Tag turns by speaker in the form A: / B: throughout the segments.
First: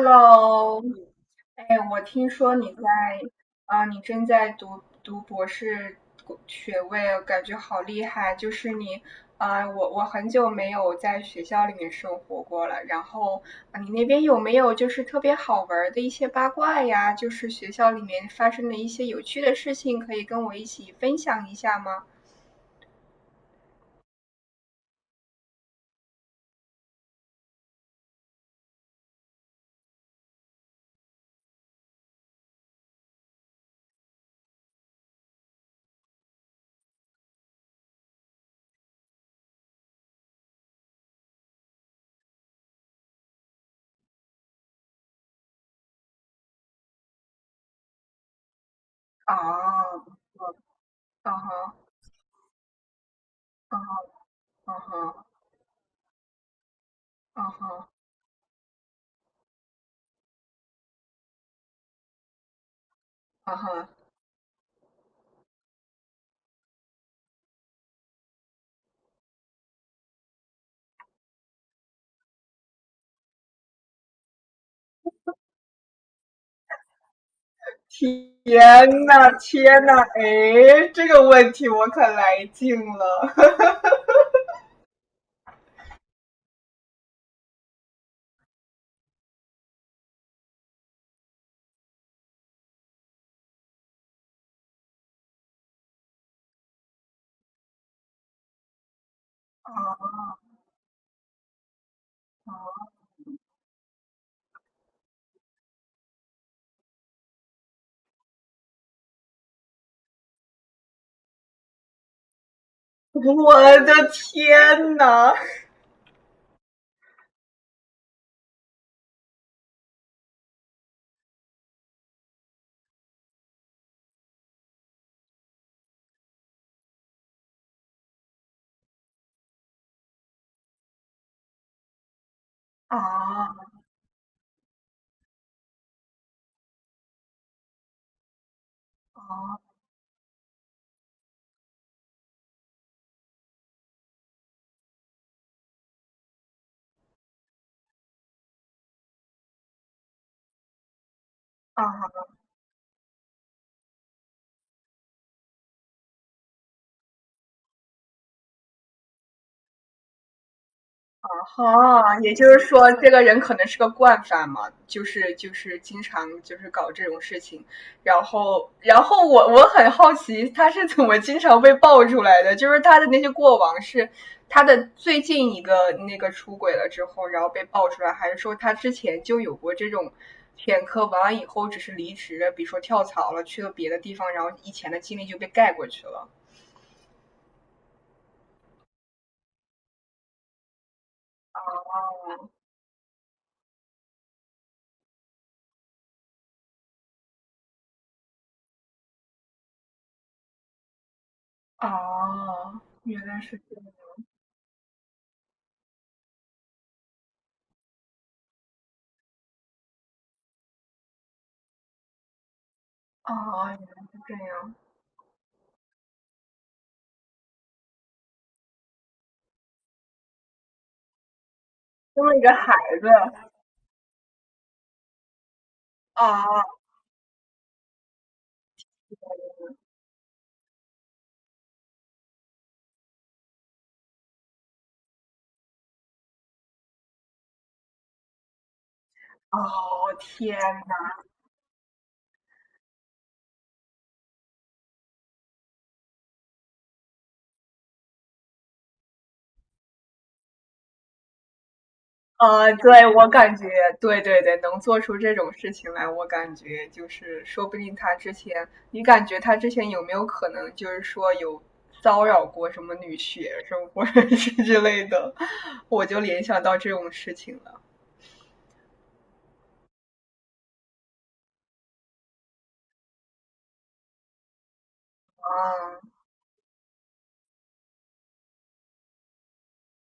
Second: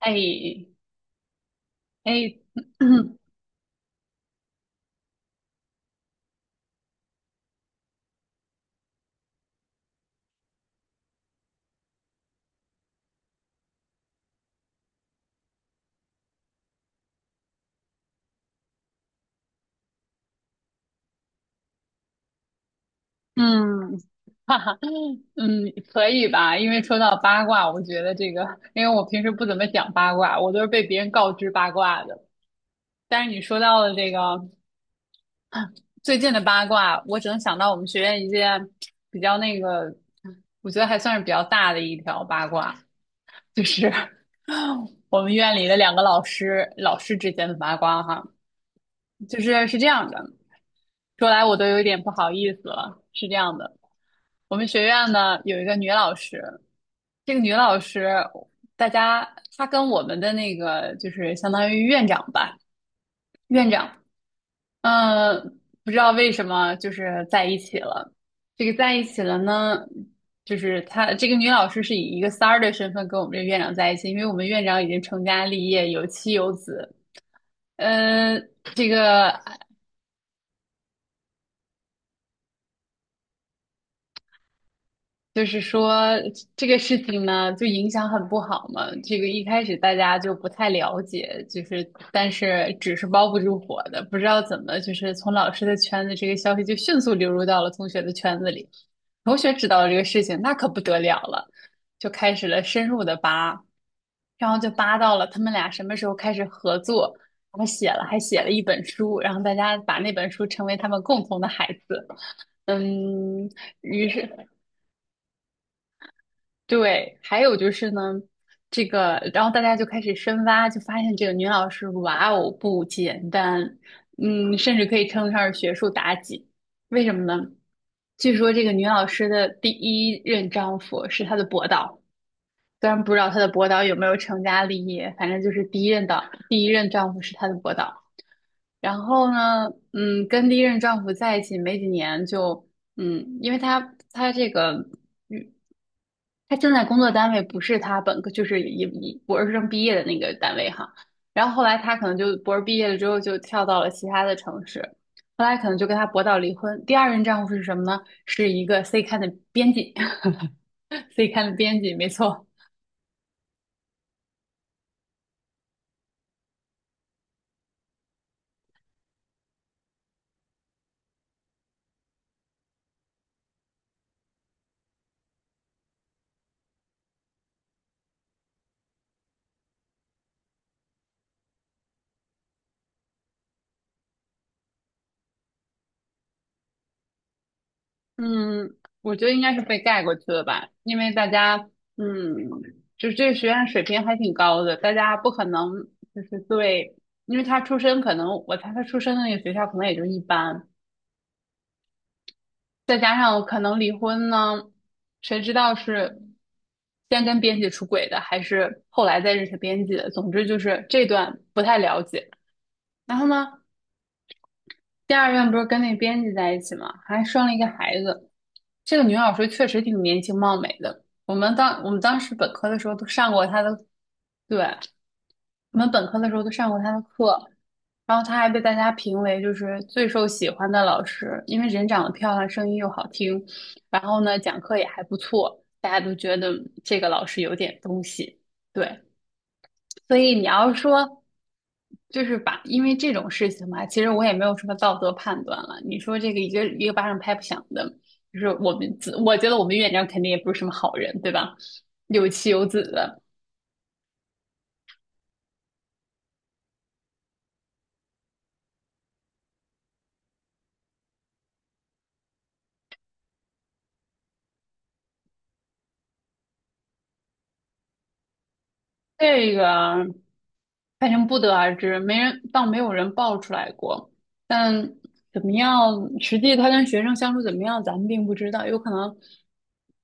A: 哎
B: 我听
A: 哎，
B: 说你在 你正在读博士学位，感觉好厉害。就是你我很久没有在学校里面生活过了。然后、你那边有没有就是特别好玩的一些八卦呀？就是学校里面发生的一些有趣的事情，可以跟我一起分享一下吗？
A: 嗯，哈哈，嗯，可以吧？因为说到八卦，我觉得这个，因为我平时不怎么讲八卦，我都是被别人告知八卦的。但是你说到了这个最近的八卦，我只能想到我们学院一件比较那个，我觉得还算是比较大的一条八卦，就是 我们院里的两个老师，老师之间的八卦哈，就是是这
B: 啊，
A: 样的。说
B: 嗯
A: 来我都
B: 哼，
A: 有点不好意思了。是这样的，
B: 嗯哼，
A: 我们
B: 嗯
A: 学院
B: 哼，
A: 呢有一个女老师，这个
B: 嗯
A: 女老
B: 哼，
A: 师，大家她跟我们的那个就是相当于院长吧，
B: 嗯
A: 院长，
B: 哼。
A: 嗯，不知道为什么就是在一起了。这个在一起了呢，就是她这个女老师是以一个三儿的身份跟我们这院长在一起，因为我们院长已经成家立业，有妻有子。呃，这
B: 天呐，
A: 个
B: 天呐，哎，这个问题我可来劲了！
A: 就是说这个事情呢，就影响很不好嘛。这个一开始大家就不太了解，就是但是纸是包不住火的，不知道怎么就是从老师的圈子，这个消息就迅速流入到了同学的圈子里。同学知道了这个
B: 啊
A: 事情，那可不得了了，就开始了深
B: 啊！
A: 入的扒，然后就扒到了他们俩什么时候开始合作，还写了一本书，然后大家把那本书称为他们共同的孩子。嗯，
B: 我的
A: 于是
B: 天呐！
A: 对，还有就是呢，这个，然后大家就开始深挖，就发现这个女老师，哇哦，不简单，嗯，甚至可以称得上是学术妲己。为什么呢？据说这个女老师的第一任丈夫是她的博导，虽然不知道她的
B: 啊
A: 博导有没有成家立业，反正就是第一任的，第一任丈夫是她的博导。然后
B: 啊
A: 呢，嗯，跟第一任丈夫在一起没几年就，嗯，因为他他这个，嗯，他正在工作单位不是他本科，就是以博士生毕业的那个单位哈。然后后来他可能
B: 啊！
A: 就博士毕业了之后就跳到了其他的城市，后来可能就跟他博到离婚。第二任丈夫是什么呢？是一个 C 刊的编辑 ，C 刊的编辑，
B: 哦，
A: 没
B: 也
A: 错。
B: 就是说，这个人可能是个惯犯嘛，就是经常就是搞这种事情，然后我很好奇他是怎么经常被爆出来的，就是他的那些过往是他的最近一个那个出轨了之后，然后被爆出来，还是说他之前就有过这种前科，完了以后只是离职了，比如说跳槽了，去了别的地方，然后以前的经历就被盖过去了。
A: 嗯，我觉得应该是被盖过去了吧，因为大家，嗯，就是这个学院水平还挺高的，大家不可能就是对，因为他出身可能，我猜他出身的那个学校可能也就一般，
B: 哦，
A: 再加
B: 原来
A: 上可
B: 是这
A: 能
B: 样。
A: 离婚呢，谁知道是先跟编辑出轨的，还是后来再认识编辑的，总之就是这段不太了解。然后
B: 哦，
A: 呢，
B: 原来是这样。
A: 第二任不是跟那编辑在一起嘛，还生了一个孩子。这个女老师确实挺年轻貌美的。我们当我们当
B: 生
A: 时
B: 了一个
A: 本科
B: 孩
A: 的时候都
B: 子
A: 上过她的，对，我们本科的时候
B: 啊，
A: 都上过她的课。然后她还被大家评为就是最受喜欢的老师，因为人长得漂亮，声音又好听，然后呢讲课也还不错，大家都觉得这个老师有点东西。对，所
B: 哦
A: 以你
B: 天
A: 要
B: 呐，
A: 说，就是把，因为这种事情嘛，其实我也没有什么道德判断了。你说这个一个一个巴掌拍不响的，就是我们自，我觉得我们院长肯定也不是什么好人，对吧？有妻有子
B: 对
A: 的，
B: 我感觉，对对对，能做出这种事情来，我感觉就是说不定他之前，你感觉他之前有没有可能就是说有骚扰过什么女学生或者是之类的，我就联想到这种事情了
A: 这个反正不得而知，没人，倒没有人爆出来过。但怎么
B: 啊，
A: 样，实际他跟学生相处怎么样，咱们并不知道，有可能。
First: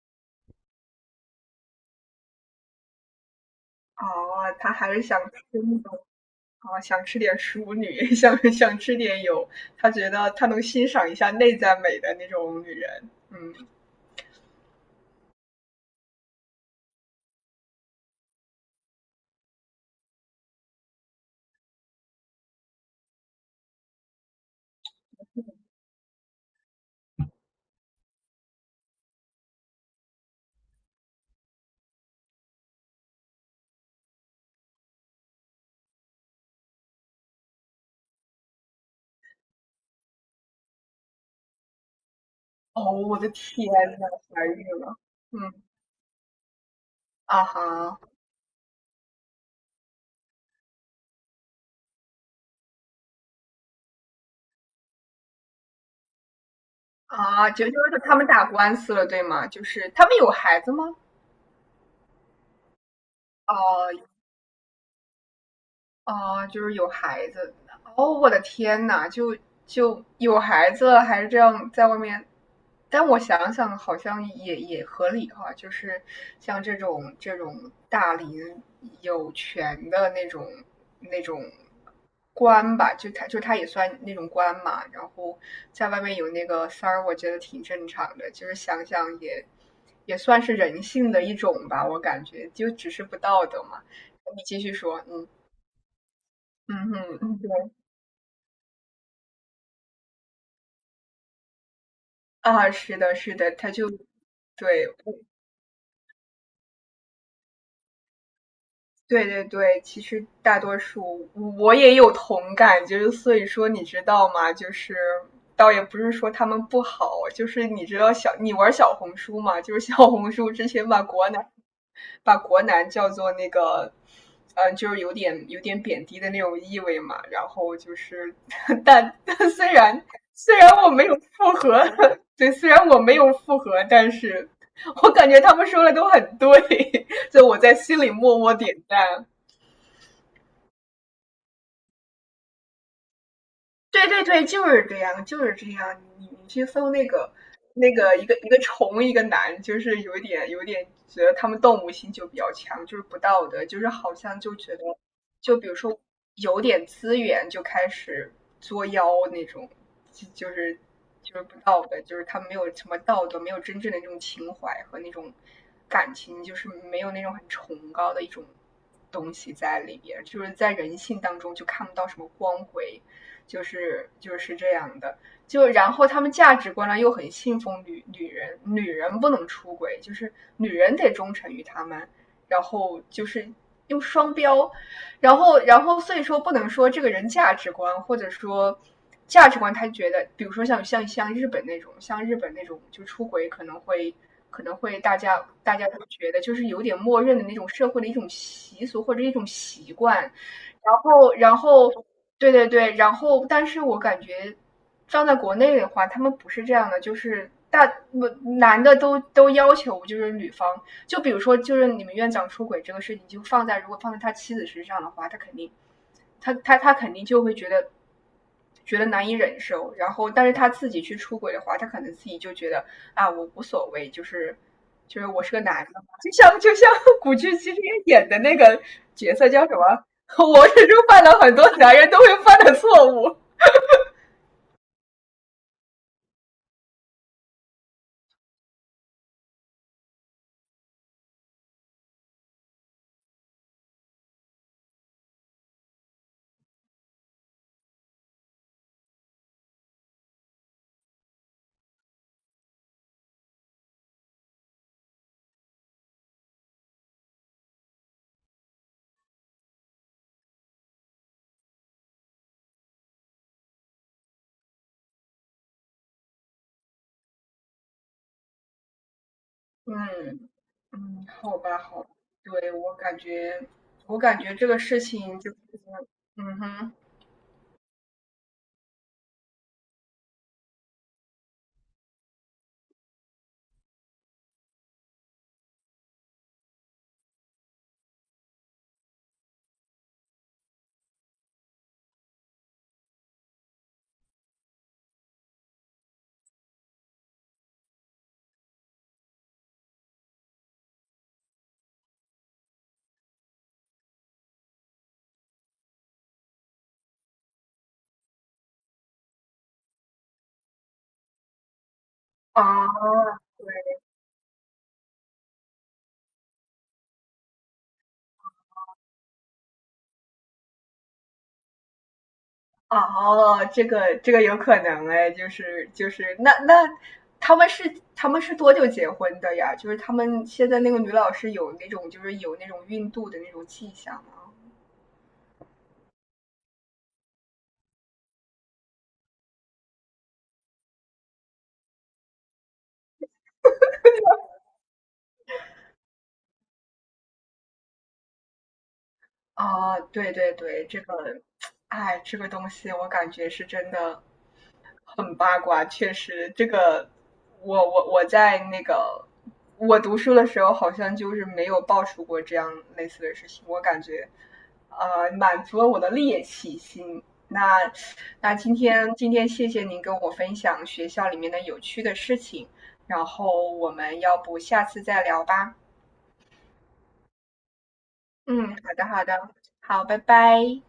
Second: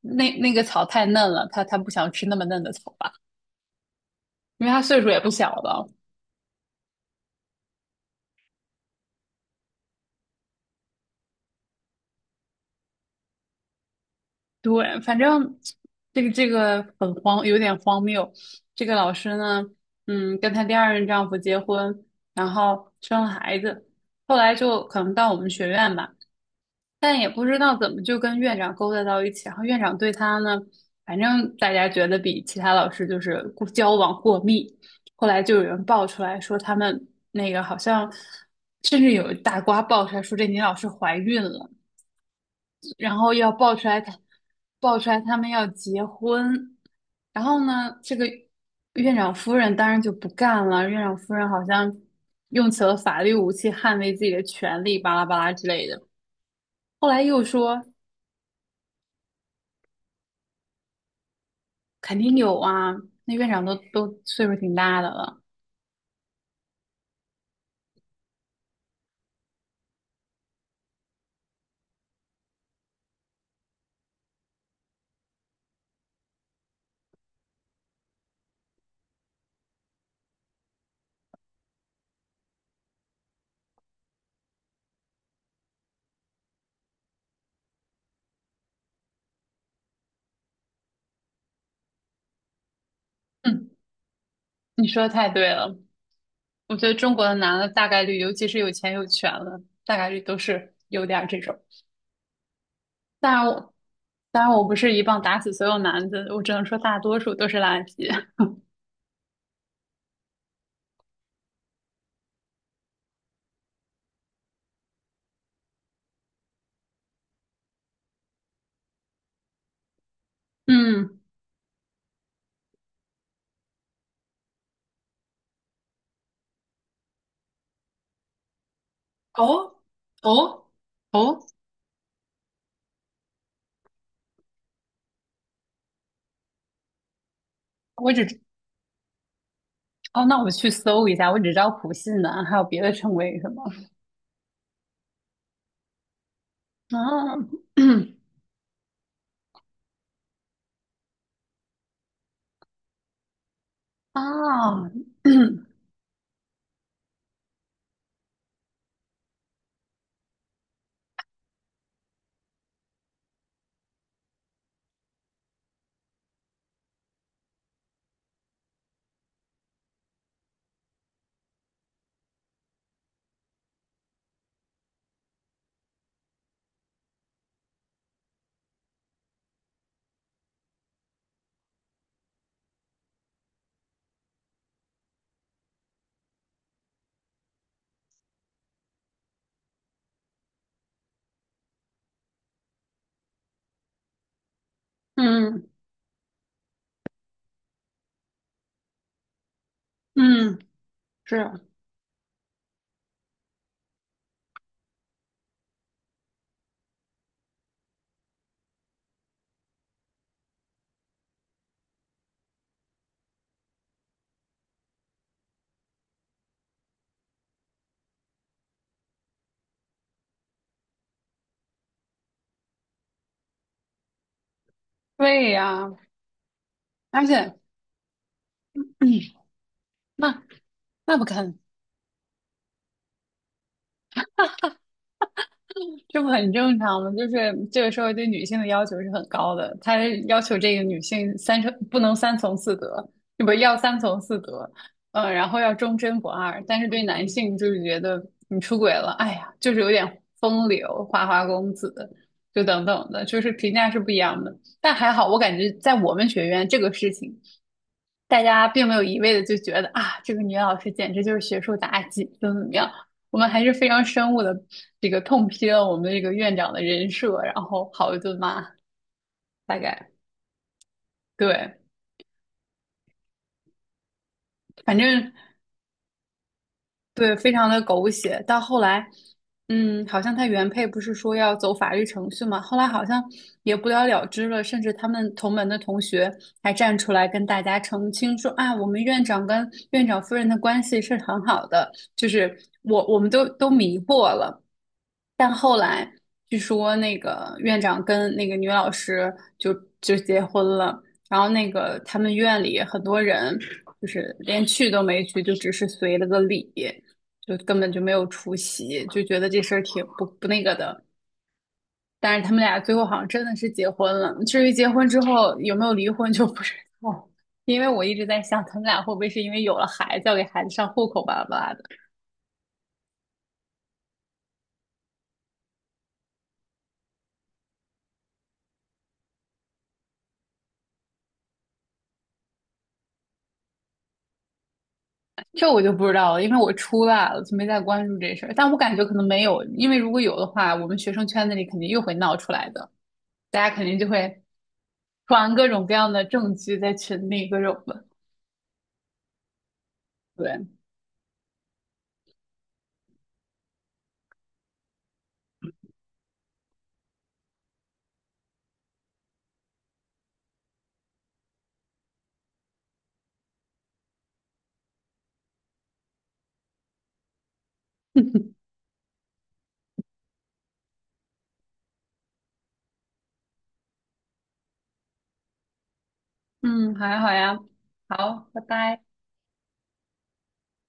A: 那那个草太嫩了，他不想吃那么嫩的草吧，
B: 哦，
A: 因为
B: 他
A: 他
B: 还
A: 岁
B: 是
A: 数
B: 想
A: 也不
B: 吃
A: 小
B: 那
A: 了。
B: 种啊，想吃点淑女，想吃点有，他觉得他能欣赏一下内在美的那种女人，嗯。
A: 对，反正这个这个很荒，有点荒谬。这个老师呢，嗯，跟她第二任丈夫结婚，然后生了孩子，后来就可能到我们学院吧，但也不知道怎么就跟院长勾搭到一起。然后院长对她呢，反正大家觉得比其他老师就是过交往过密。后来就有人爆出来说他们那个好像，甚至有大瓜爆出来说这女老师怀孕了。
B: 哦，
A: 然
B: 我的
A: 后要
B: 天
A: 爆出来
B: 呐，
A: 他，
B: 怀孕了，
A: 爆出来他们
B: 嗯，
A: 要结婚，然
B: 啊
A: 后呢，
B: 哈，
A: 这个院长夫人当然就不干了，院长夫人好像用起了法律武器捍卫自己的权利，巴拉巴拉之类的。后来又
B: 啊，就就
A: 说
B: 是他们打官司了，对吗？就是他们有孩子吗？
A: 肯定有啊，那院长都
B: 哦，
A: 都岁数挺大的了。
B: 哦，就是有孩子。哦，我的天呐，就有孩子了，还这样在外面。但我想想，好像也合理哈、就是像这种大龄有权的那种官吧，就他也算那种官嘛，然后在外面有那个三儿，我觉得挺正常的，就是想想也算是人性的一种吧，我感觉就只是不道德
A: 嗯，
B: 嘛。你继续
A: 你说
B: 说，
A: 的
B: 嗯。
A: 太对了，我觉
B: 嗯
A: 得中
B: 哼，
A: 国的
B: 嗯对，
A: 男的大概率，尤其是有钱有权的，大概率都是有点儿这种。
B: 啊，是的，
A: 当
B: 是
A: 然
B: 的，他
A: 我，
B: 就
A: 当然我不
B: 对，
A: 是一棒打死所有男的，我只能说大多数都是垃圾。
B: 对对对，其实大多数我也有同感，就是所以说，你知道吗？就是倒也不是说他们不好，就是你知道你玩小红书嘛？就是小红书之前
A: 嗯，
B: 把国男叫做那个，就是有点贬低的那种意味嘛。然后就是，但
A: 哦
B: 虽然
A: 哦
B: 我没有
A: 哦，
B: 复合，对，虽然我没有复合，但是我感觉他们说的都很对。就我在心里
A: 我只
B: 默
A: 知
B: 默点赞。
A: 哦，那我去搜一下，我只知道普信男，还有别的称谓是什么？
B: 对对对，就是这样，就是这样。你去搜那个
A: 啊
B: 一个虫一个男，就是有一点觉得他们动物性就比较强，就是不道德，就是好像就觉得，
A: 啊，
B: 就比如说有点资源就开始作妖那种，就就是就是不道德，就是他们没有什么道德，没有真正的那种情怀和那种感情，就是没有那种很崇高的一种东西在里边，就是在人性当中就看不到什么光辉。就是这样的。就然后他们价值观呢又很信奉女人，女人不能出轨，就是女人得忠诚于他们，然后就是用双标，然后所以说不能说这个人价值观或者说价值观，他觉得比如说像日本那种，就出轨可能会
A: 嗯
B: 大家都觉得就是有点默认的那种社会的一种习俗或者一种习惯，
A: 嗯，
B: 然后然
A: 是，
B: 后。对对对，然后但是我感觉放在国内的话，他们不是这样的，就是不男的都要求就是女方，就比如说就是你们院长出轨这个事情，就放在如果放在他妻子身上的话，他肯定就会觉得难以忍受，然后但是他自己去出轨的话，他可能自己就觉得啊我无所谓，就是我
A: 对
B: 是个男
A: 呀，
B: 的嘛就像
A: 而
B: 古巨
A: 且，
B: 基之前演的那个
A: 嗯，
B: 角色叫什么？
A: 那
B: 我始终
A: 那
B: 犯
A: 不
B: 了很
A: 能。
B: 多男人都会犯的错误。
A: 这不很正常吗？就是这个社会对女性的要求是很高的，他要求这个女性三从四德，不要三从四德，嗯、然后要忠贞不二。但是对男性就是觉得你出轨了，哎呀，就是有点风流花花公子，就等等的，就是评价是不一样的。但还好，我感觉在我们学院这个事情大家并没有一味的就觉得啊，这个女老师简直就是学术妲己，怎么怎么样。我们还是非常深恶的这个痛批了我们的这个院长的人设，然后好一顿骂，大概
B: 嗯嗯，好
A: 对，
B: 吧，好吧，对，我感觉，这个
A: 反
B: 事
A: 正
B: 情就是，嗯哼，
A: 对，非常的狗血。到后来，嗯，好像他原配不是说要走法律程序嘛，后来好像也不了了之了。甚至他们同门的同学还站出来跟大家澄清说啊，我们院长跟院长夫人的关系是很好的，就是我们都迷惑了。但后来据说那个院长跟那个女老师就就结婚了，然后那个他们院里很多人就是连去都没去，就只是随了个礼，就根本就没有出席，就觉得这事儿挺不那个的。但是他们
B: 啊，
A: 俩最后好像真的
B: 对，
A: 是结婚了，至于结婚之后有没有离婚就不知道，因为我一直在想他们俩会不会是因为有了孩子要给孩子上户口吧
B: 哦，这个有可能哎，就是，那他们是多久结婚的呀？就是他们现在那个女老师有那种就是有那种孕肚的那种迹象吗？
A: 这我就不知道了，因为我出来了，就没再关注这事儿。但我感觉可能没有，因为如果有的话，我们学生圈子里肯定又会闹出来的，大家肯定就会传各种各样的证据在群里，各种的。
B: 啊，对对
A: 对，
B: 对，这个，哎，这个东西我感觉是真的，很八卦，确实，这个我我我在那个我读书的时候，好像就是没有爆出过这样类似的事情。我感觉，满足了我的猎奇心。那那今 天谢谢您跟我分享学校里面的有趣的事情，然后我们要不下次再聊吧？
A: 嗯，好呀，好呀，好，拜
B: 嗯，好
A: 拜。
B: 的好的，好，拜拜。